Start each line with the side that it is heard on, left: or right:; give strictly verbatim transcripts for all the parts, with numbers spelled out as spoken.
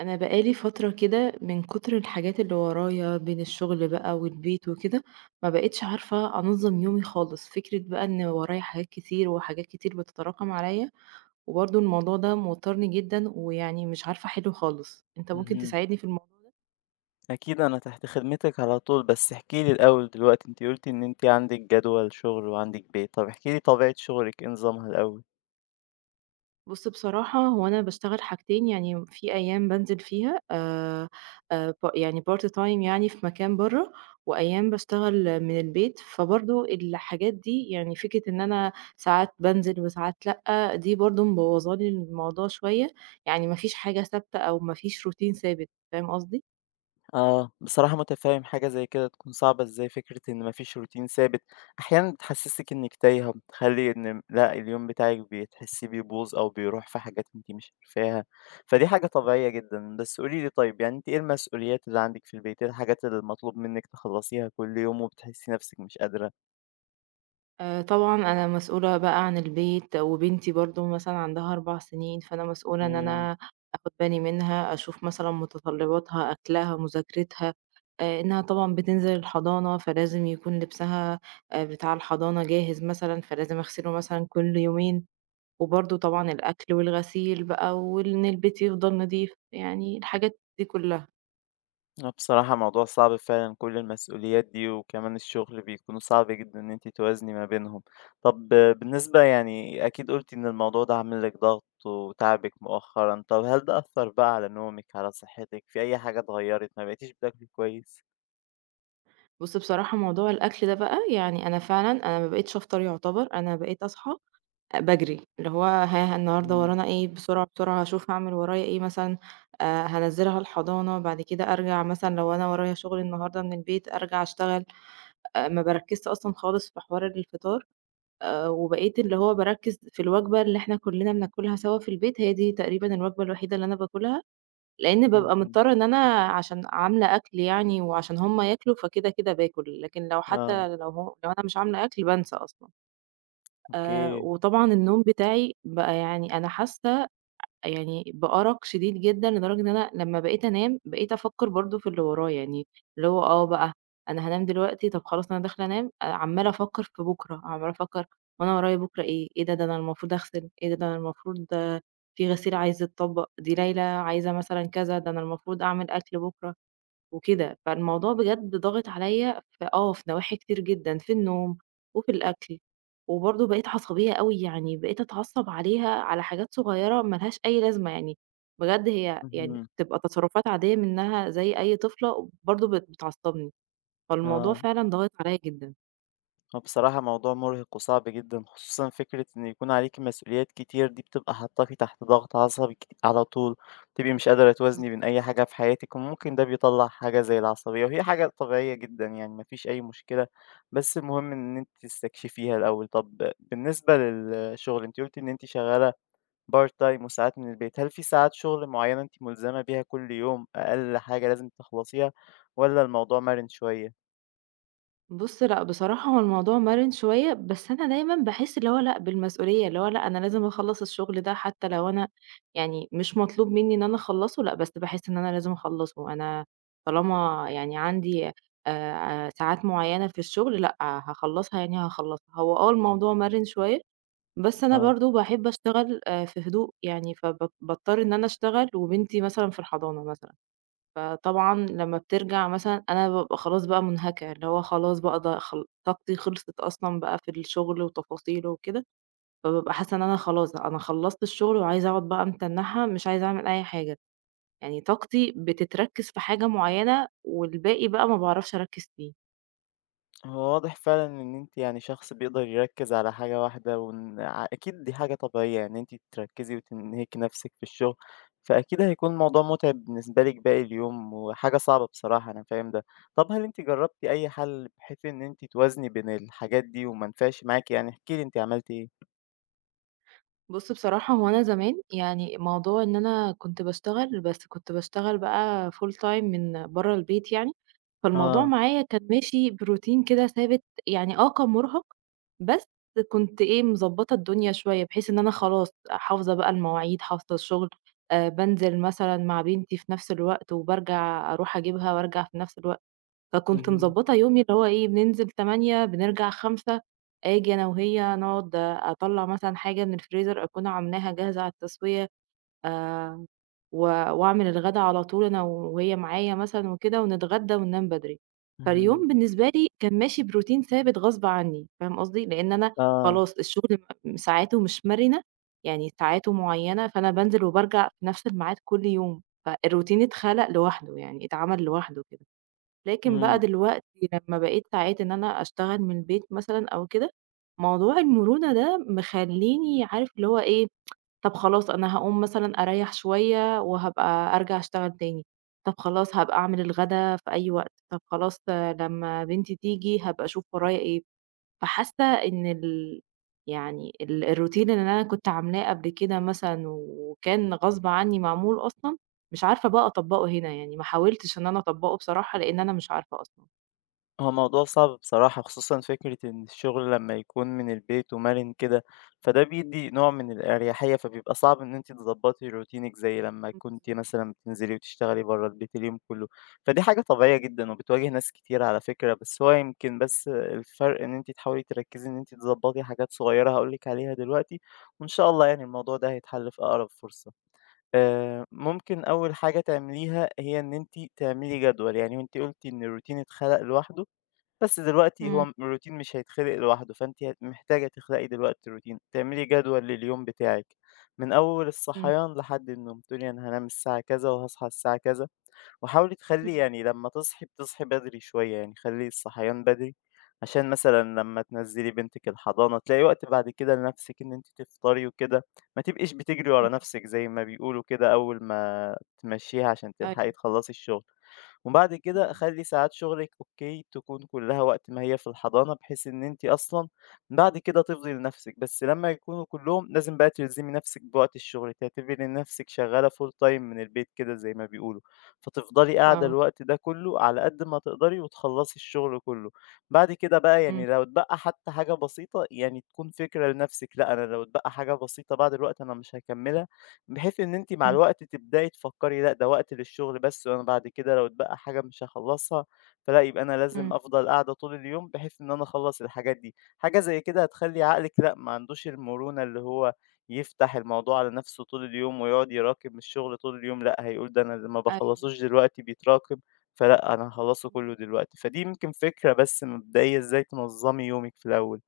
right: انا بقالي فتره كده من كتر الحاجات اللي ورايا بين الشغل بقى والبيت وكده. ما بقتش عارفه انظم يومي خالص، فكره بقى ان ورايا حاجات كتير وحاجات كتير بتتراكم عليا. وبرضه الموضوع ده موترني جدا، ويعني مش عارفه احله خالص. انت ممكن
left: اهم.
right: تساعدني في الموضوع ده؟
left: أكيد أنا تحت خدمتِك على طول، بس احكِ لي الأول دلوقتي، أنتِ قُلتِ إن أنتِ عندِك جدول شغل وعندِك بيت، طب احكِ لي طبيعة شغلِك إيه نظامها الأول؟
right: بُص، بصراحة هو أنا باشتغل حاجتين، يعني في أيام بانزل فيها آآ آآ ب يعني part time يعني في مكان برّه، وأيام باشتغل من البيت، فبرضه الحاجات دي، يعني فكرة إن أنا ساعات بانزل وساعات لأ، دي برضه مبوظة لي الموضوع شوية، يعني ما فيش حاجة ثابتة أو ما فيش روتين ثابت، فاهم قصدي؟
left: آه، بصراحة مُتفهِّم حاجة زي كده تكون صعبة إزاي، فكرة إن ما فيش روتين ثابت أحيانًا بتحسّسِك إنِّك تايهة، بتخلّي إن لأ اليوم بتاعِك بتحسّيه بيبوظ أو بيروح في حاجات أنتِ مش عارفاها، فدي حاجة طبيعية جدًا. بس قولي لي طيب يعني أنتِ إيه المسؤوليات اللي عندِك في البيت، إيه الحاجات اللي المطلوب منِّك تخلّصيها كل يوم وبتحسّي نَفْسِك مش قادرة؟
right: آآ طبعًا أنا مسؤولة بقى عن البيت، وبنتي برضه مثلًا عندها 4 سنين، فأنا مسؤولة إن
left: إمم.
right: أنا آخُد بالي منها، أشوف مثلًا متطلّباتها، أكلها، مذاكرتها، آآ إنها طبعًا بتنزل الحضانة، فلازم يكون لبسها آآ بتاع الحضانة جاهز مثلًا، فلازم أغسله مثلًا كل يومين، وبرضه طبعًا الأكل والغسيل بقى، وإن البيت يفضل نضيف، يعني الحاجات دي كُلّها.
left: آه، بصراحة موضوع صعب فعلًا كل المسؤوليات دي، وكمان الشغل بيكونوا صعب جدًا إن أنتِ توازني ما بينهم. طب آه، بالنسبة يعني أكيد قُلتِ إن الموضوع ده عامل لِك ضغط وتاعبِك مؤخرًا، طب هل ده أثّر بقى على نومِك، على صحتِك، في أي حاجة اتغيّرت، ما بقيتيش بتاكلي كويس؟
right: بُص، بصراحة موضوع الأكل ده بقى، يعني أنا فعلًا أنا ما بقيتش أفطر يُعتبر، أنا بقيت أصحى أ باجري، اللي هو ها النهارده
left: إمم،
right: ورانا إيه، بسرعة بسرعة هاشوف هاعمل ورايا إيه مثلًا، آآ هانزّلها الحضانة، بعد كده أرجع مثلًا، لو أنا ورايا شغل النهارده من البيت أرجع أشتغل، آآ ما باركّزش أصلًا خالص في حوار الفطار، آآ وبقيت اللي هو باركّز في الوجبة اللي إحنا كلّنا بناكلها سوا في البيت، هي دي تقريبًا الوجبة الوحيدة اللي أنا باكلها، لإن بابقى
left: اهم،
right: مضطرة إن أنا عشان عاملة أكل يعني، وعشان هُم ياكلوا، فكده، كده باكل، لكن لو
left: آه،
right: حتى لو هو لو أنا مش عاملة أكل بانسى أصلًا. آآ
left: أوكي،
right: وطبعًا النوم بتاعي بقى يعني أنا حاسة يعني بأرق شديد جدًا، لدرجة إن أنا لمّا بقيت أنام بقيت أفكّر برضه في اللي ورايا، يعني اللي هو آه بقى أنا هانام دلوقتي، طب خلاص أنا داخلة أنام، آآ عمّالة أفكّر في بُكرة، عمّالة أفكّر هو أنا ورايا بُكرة إيه؟ إيه ده، ده أنا المفروض أغسل، إيه ده، ده أنا المفروض آه، في غسيل عايز يتطبّق، دي ليلى عايزة مثلًا كذا، ده أنا المفروض أعمل أكل بُكرة. وكده، فالموضوع بجد ضاغط عليَّ في آه، في نواحي كتير جدًا، في النوم وفي الأكل، وبرضه بقيت عصبية أوي، يعني بقيت أتعصب عليها على حاجات صغيرة ما لهاش أي لازمة يعني، بجد هي يعني
left: اهم،
right: بتبقى تصرفات عادية منها زي أي طفلة، برضه بت بتعصبني، فالموضوع
left: آه.
right: فعلًا ضاغط عليَّ جدًا.
left: هو بصراحة موضوع مرهق وصعب جدا خصوصا فكرة إن يكون عليكي مسؤوليات كتير دي بتبقى حاطاكي تحت ضغط عصبي كت- على طول تبقي مش قادرة توازني بين أي حاجة في حياتك وممكن ده بيطلع حاجة زي العصبية وهي حاجة طبيعية جدا يعني مفيش أي مشكلة بس المهم إن أنت تستكشفيها الأول. طب بالنسبة للشغل أنت قلتي إن أنت شغالة بارت تايم وساعات من البيت، هل في ساعات شغل معينة أنت ملزمة بيها كل يوم أقل حاجة لازم تخلصيها ولا الموضوع مرن شوية؟
right: بُص لأ، بصراحة هو الموضوع مَرِن شوية، بس أنا دايمًا باحس اللي هو لأ، بالمسؤولية، اللي هو لأ، أنا لازم أخلّص الشغل ده، حتى لو أنا يعني مش مطلوب منّي إن أنا أخلّصه، لأ، بس باحس إن أنا لازم أخلّصه، أنا طالما يعني عندي آآ ساعات معيّنة في الشغل لأ، هاخلّصها يعني هاخلّصها. هو آه، الموضوع مَرِن شوية، بس أنا
left: اه.
right: برضه باحب أشتغل آآ في هدوء يعني، فب باضطر إن أنا أشتغل وبنتي مثلًا في الحضانة مثلًا. فطبعًا لمّا بترجع مثلًا أنا بابقى خلاص بقى منهكة، اللي هو خلاص بقى ض خل طاقتي خلصت أصلًا بقى في الشغل وتفاصيله وكده، فبابقى حاسة إن أنا خلاص أنا خلّصت الشغل وعايزة أقعد بقى متنحة، مش عايزة أعمل أي حاجة، يعني طاقتي بتتركِّز في حاجة معيّنة والباقي بقى ما باعرفش أركِّز فيه.
left: هو واضح فعلًا إن أنتِ يعني شخص بيقدر يركّز على حاجة واحدة، وإن ع أكيد دي حاجة طبيعية يعني إن أنتِ تركّزي وتنهكي نفسِك في الشغل، فأكيد هيكون الموضوع متعب بالنسبة لِك باقي اليوم، وحاجة صعبة بصراحة أنا فاهم ده. طب هل أنتِ جرّبتِ أي حل بحيث إن أنتِ توازني بين الحاجات دي وما نفعش معاكِ يعني؟ احكي لي أنتِ عملتِ إيه؟
right: بُص، بصراحة هو أنا زمان يعني موضوع إن أنا كنت باشتغل، بس كنت باشتغل بقى full time من برّه البيت يعني، فالموضوع
left: آه،
right: معايا كان ماشي بروتين كده ثابت، يعني آه كان مرهق، بس كنت إيه مضبّطة الدنيا شوية، بحيث إن أنا خلاص حافظة بقى المواعيد، حافظة الشغل، آآ بانزل مثلًا مع بنتي في نفس الوقت، وبارجع أروح أجيبها وأرجع في نفس الوقت. فكنت
left: اهم،
right: مضبّطة يومي اللي هو إيه، بننزل تمانية بنرجع خمسة آجي أنا وهي نقعد، أطلّع مثلًا حاجة من الفريزر أكون عاملاها جاهزة على التسوية، آآ و وأعمل الغدا على طول أنا وهي معايا مثلًا وكده، ونتغدى وننام بدري.
left: اهم،
right: فاليوم بالنسبة لي كان ماشي بروتين ثابت غصب عنّي، فاهم قصدي؟ لإن أنا
left: آه،
right: خلاص الشغل م ساعاته مش مرنة، يعني ساعاته معيّنة، فأنا بانزل وبارجع في نفس الميعاد كل يوم، فالروتين اتخلق لوحده، يعني اتعمل لوحده كده. لكن بقى
left: إمم.
right: دلوقتي لمّا بقيت ساعات إن أنا أشتغل من البيت مثلًا أو كده، موضوع المرونة ده مخلّيني عارف اللي هو إيه، طب خلاص أنا هاقوم مثلًا أريّح شوية وهابقى أرجع أشتغل تاني، طب خلاص هابقى أعمل الغدا في أي وقت، طب خلاص آه، لمّا بنتي تيجي هابقى أشوف ورايا إيه. فحاسة إن ال يعني ال الروتين اللي أنا كنت عاملاه قبل كده مثلًا وكان غصب عني معمول أصلًا، مش عارفة بقى أطبّقه هنا، يعني ما حاولتش إن أنا أطبّقه بصراحة لإن أنا مش عارفة أصلًا.
left: هو موضوع صعب بصراحة، خصوصًا فكرة إن الشغل لمّا يكون من البيت ومَرِن كده، فده بيدّي نوع من الأريحية، فبيبقى صعب إن أنتِ تضبّطي روتينِك زي لمّا كنتِ
right: بالضبط.
left: مثلًا بتنزلي وتشتغلي برّه البيت اليوم كلّه، فدي حاجة طبيعية جدًا وبتواجه ناس كتير على فكرة، بس هو يمكن بس الفرق إن أنتِ تحاولي تركّزي إن أنتِ تضبّطي حاجات صغيّرة هاقول لِك عليها دلوقتي وإن شاء الله يعني الموضوع ده هيتحل في أقرب فرصة. آآ ممكن أول حاجة تعمليها هي إن أنتِ تعملي جدول، يعني وأنتِ قُلتِ إن الروتين اتخلق لوحده، بس دلوقتي هو
right: إمم،
left: م الروتين مش هيتخلق لوحده، فأنتِ هت محتاجة تخلقي دلوقتي روتين، تعملي جدول لليوم بتاعِك، من أول
right: إمم،
left: الصحيان لحد النوم، تقولي أنا هانام الساعة كذا وهاصحى الساعة كذا، وحاولي تخلّي
right: إمم،
left: يعني لمّا تصحي بتصحي بدري شوية، يعني خلّي الصحيان بدري، عشان مثلًا لمّا تنزّلي بنتِك الحضانة تلاقي وقت بعد كده لنفسِك إن أنتِ تفطري وكده، ما تبقيش بتجري ورا
right: إمم،
left: نفسِك زي ما بيقولوا كده أول ما تمشّيها عشان تلحقي
right: أيوه،
left: تخلّصي الشغل. وبعد كده
right: إمم،
left: خلّي ساعات شغلِك أوكي تكون كلّها وقت ما هي في الحضانة، بحيث إن أنتِ أصلًا بعد كده تفضي لنفسِك، بس لمّا يكونوا كلّهم لازم بقى تلزمي نفسِك بوقت الشغل، تعتبري ان نفسِك شغّالة full time من البيت كده زي ما بيقولوا، فتفضلي قاعدة
right: آه.
left: الوقت ده كلّه على قد ما تقدري وتخلّصي الشغل كلّه. بعد كده بقى
right: إمم،
left: يعني لو اتبقى حتى حاجة بسيطة، يعني تكون فكرة لنفسِك لأ أنا لو اتبقى حاجة بسيطة بعد الوقت أنا مش هاكمّلها، بحيث إن أنتِ مع
right: إمم،
left: الوقت تبدئي تفكّري لأ، ده وقت للشغل بس وأنا بعد كده لو اتبقى حاجة مش هاخلّصها، فلأ يبقى أنا لازم
right: إمم،
left: أفضل قاعدة طول اليوم بحيث إن أنا أخلّص الحاجات دي. حاجة زي كده هتخلّي عقلِك لأ، ما عندوش المرونة اللي هو يفتح الموضوع على نَفْسه طول اليوم ويقعد يراكم الشغل طول اليوم، لأ، هيقول ده أنا اللي ما
right: أيوه،
left: باخلّصوش دلوقتي بيتراكم، فلأ، أنا هاخلّصه
right: إمم.
left: كُلّه دلوقتي. فدي يمكن فكرة بس مبدئية إزاي تنظّمي يومِك في الأول.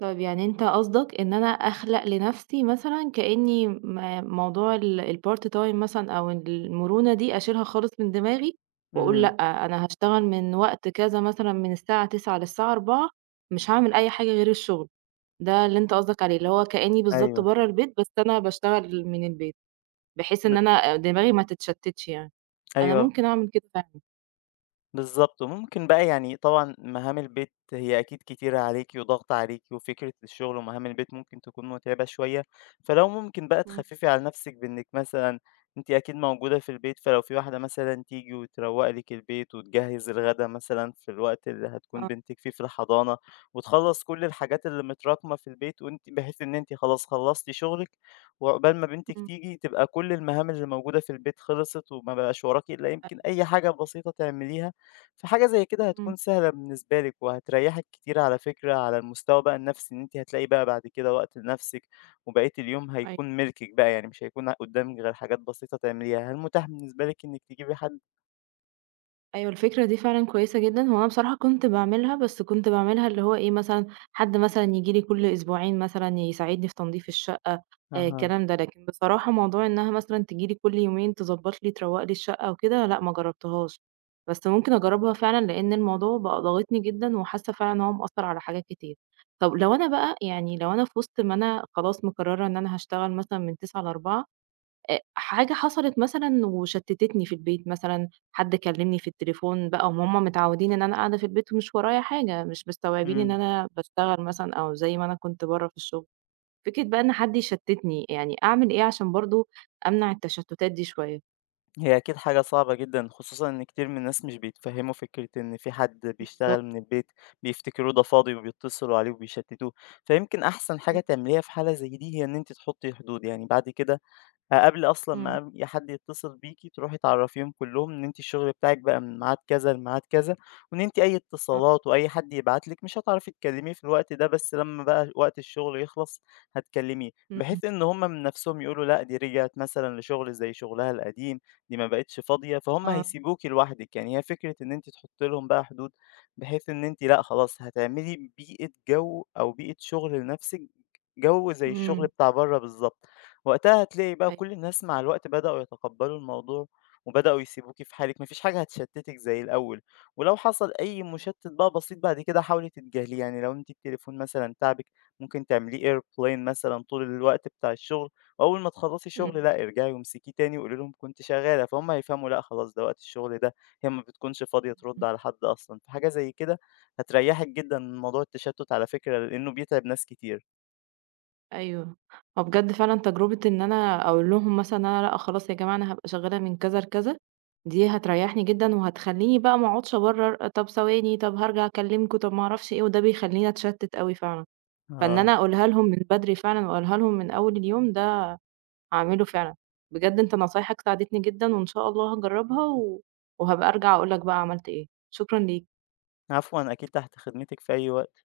right: طيب يعني أنت قصدك إن أنا أخلق لنفسي مثلًا كإني م موضوع ال الpart time مثلًا أو المرونة دي أشيلها خالص من دماغي، وأقول
left: إمم.
right: لأ، أنا هاشتغل من وقت كذا مثلًا من الساعة تسعة للساعة أربعة مش هاعمل أي حاجة غير الشغل، ده اللي أنت قصدك عليه، اللي هو كإني بالضبط
left: أيوه.
right: برّه البيت بس أنا باشتغل من البيت، بحيث
left: ب
right: إن أنا دماغي ما تتشتتش يعني، أنا
left: أيوه.
right: ممكن أعمل كده فعلًا،
left: بالضبط، وممكن بقى يعني طبعًا مهام البيت هي أكيد كتيرة عليكِ وضغط عليكِ، وفكرة الشغل ومهام البيت ممكن تكون متعبة شوية، فلو ممكن بقى
right: إمم،
left: تخففي على نفسِك بإنِّك مثلًا أنتِ أكيد موجودة في البيت، فلو في واحدة مثلًا تيجي وتروّق لِك البيت وتجهّز الغدا مثلًا في الوقت اللي هتكون
right: آه،
left: بنتِك فيه في الحضانة، وتخلّص كل الحاجات اللي متراكمة في البيت، وأنتِ بحيث إن أنتِ خلاص خلّصتِ شغلِك، وعقبال ما بنتِك
right: إمم،
left: تيجي تبقى كل المهام اللي موجودة في البيت خلصت، وما بقاش وراكِ إلا يمكن
right: أيوه،
left: أي حاجة بسيطة تعمليها. فحاجة زي كده
right: إمم،
left: هتكون سهلة بالنسبة لِك، وهتريحِك كتير على فكرة على المستوى بقى النفسي، إن أنتِ هتلاقي بقى بعد كده وقت لنفسِك، وبقية اليوم هيكون
right: أيوه.
left: ملكِك بقى، يعني مش هيكون قدامِك غير حاجات بسيطة تعمليها. هل متاح بالنسبة لِك إنِك تجيبي حد؟
right: أيوه، الفكرة دي فعلًا كويسة جدًا، هو أنا بصراحة كنت باعملها، بس كنت باعملها اللي هو إيه مثلًا، حد مثلًا ييجي لي كل أسبوعين مثلًا يساعدني في تنضيف الشقة، آآ
left: أها،
right: الكلام ده، لكن بصراحة موضوع إنها مثلًا تيجي لي كل يومين تضبّط لي تروّق لي الشقة وكده، لأ ما جرّبتهاش، بس ممكن أجرّبها فعلًا لإن الموضوع بقى ضاغطني جدًا وحاسة فعلًا إن هو مأثّر على حاجات كتير. طب لو أنا بقى يعني لو أنا في وسط ما أنا خلاص مقرّرة إن أنا هاشتغل مثلًا من تسعة ل16:00 آآ حاجة حصلت مثلًا وشتتتني في البيت مثلًا، حد كلمني في التليفون بقى وهُم متعودين إن أنا قاعدة في البيت ومش ورايا حاجة، مش مستوعبين إن
left: إمم.
right: أنا باشتغل مثلًا، أو زي ما أنا كنت برّه في الشغل. فكرة بقى إن حد يشتتني، يعني أعمل إيه عشان برضه أمنع التشتتات دي شوية؟
left: هي أكيد حاجة صعبة جدًا، خصوصًا إن كتير من الناس مش بيتفهموا فكرة إن في حد بيشتغل
right: بالضبط.
left: من البيت، بيفتكروه ده فاضي وبيتصلوا عليه وبيشتتوه. فيمكن أحسن حاجة
right: إمم،
left: تعمليها في حالة زي دي هي إن أنتِ تحطي حدود، يعني بعد كده آآ قبل أصلًا
right: إمم،
left: ما ي حد يتصل بيكِ تروحي تعرّفيهم كلّهم إن أنتِ الشغل بتاعِك بقى من ميعاد كذا لميعاد كذا، وإن أنتِ أي
right: آه،
left: اتصالات وأي حد يبعت لِك مش هتعرفي تكلّميه في الوقت ده، بس لمّا بقى وقت الشغل يخلص هتكلّميه،
right: إمم،
left: بحيث إن هُم من نَفْسهم يقولوا لأ دي رجعت مثلًا لشغل زي شغلها القديم، دي ما بقِتش فاضية، فهُم
right: آه،
left: هيسيبوكِ لوحدِك، يعني هي فكرة إن أنتِ تحُطّي لهم بقى حدود، بحيث إن أنتِ لأ خلاص هتعملي بيئة جو أو بيئة شغل لنَفْسِك، جو زي الشغل
right: إمم،
left: بتاع برّه بالضبط. وقتها هتلاقي بقى
right: أيوه،
left: كل الناس مع الوقت بدأوا يتقبلوا الموضوع وبدأوا يسيبوكِ في حالِك، ما فيش حاجة هتشتتِك زي الأول، ولو حصل أي
right: أيوه،
left: مشتت بقى بسيط بعد كده حاولي تتجاهليه، يعني لو أنتِ التليفون مثلًا تاعبِك ممكن تعمليه airplane مثلًا طول الوقت بتاع الشغل، وأول ما تخلّصي شغل
right: إمم،
left: لأ، ارجعي وامسكيه تاني وقولي لهم كنتِ شغالة، فهُم هيفهموا لأ، خلاص ده وقت الشغل ده، هي ما بتكونش فاضية ترد
right: إمم.
left: على حد أصلًا، فحاجة زي كده هتريحِك جدًا من موضوع التشتت على فكرة، لإنه بيتعب ناس كتير.
right: أيوه. هو بجد فعلًا تجربة إن أنا أقول لهم مثلًا إن أنا لأ خلاص يا جماعة، أنا هابقى شغّالة من كذا لكذا، دي هتريّحني جدًا وهتخلّيني بقى ما أقعدش أبرّر، طب ثواني، طب هارجع أكلّمكم، طب ما أعرفش إيه، وده بيخلّيني أتشتِّت أوي فعلًا. فإن
left: آه.
right: أنا أقولها لهم من بدري فعلًا وأقولها لهم من أول اليوم ده هاعمله فعلًا. بجد أنت نصايحك ساعدتني جدًا، وإن شاء الله هاجرّبها و وهابقى أرجع أقول لك بقى عملت إيه. شكرًا ليك.
left: عفوًا، أكيد تحت خدمتِك في أي وقت.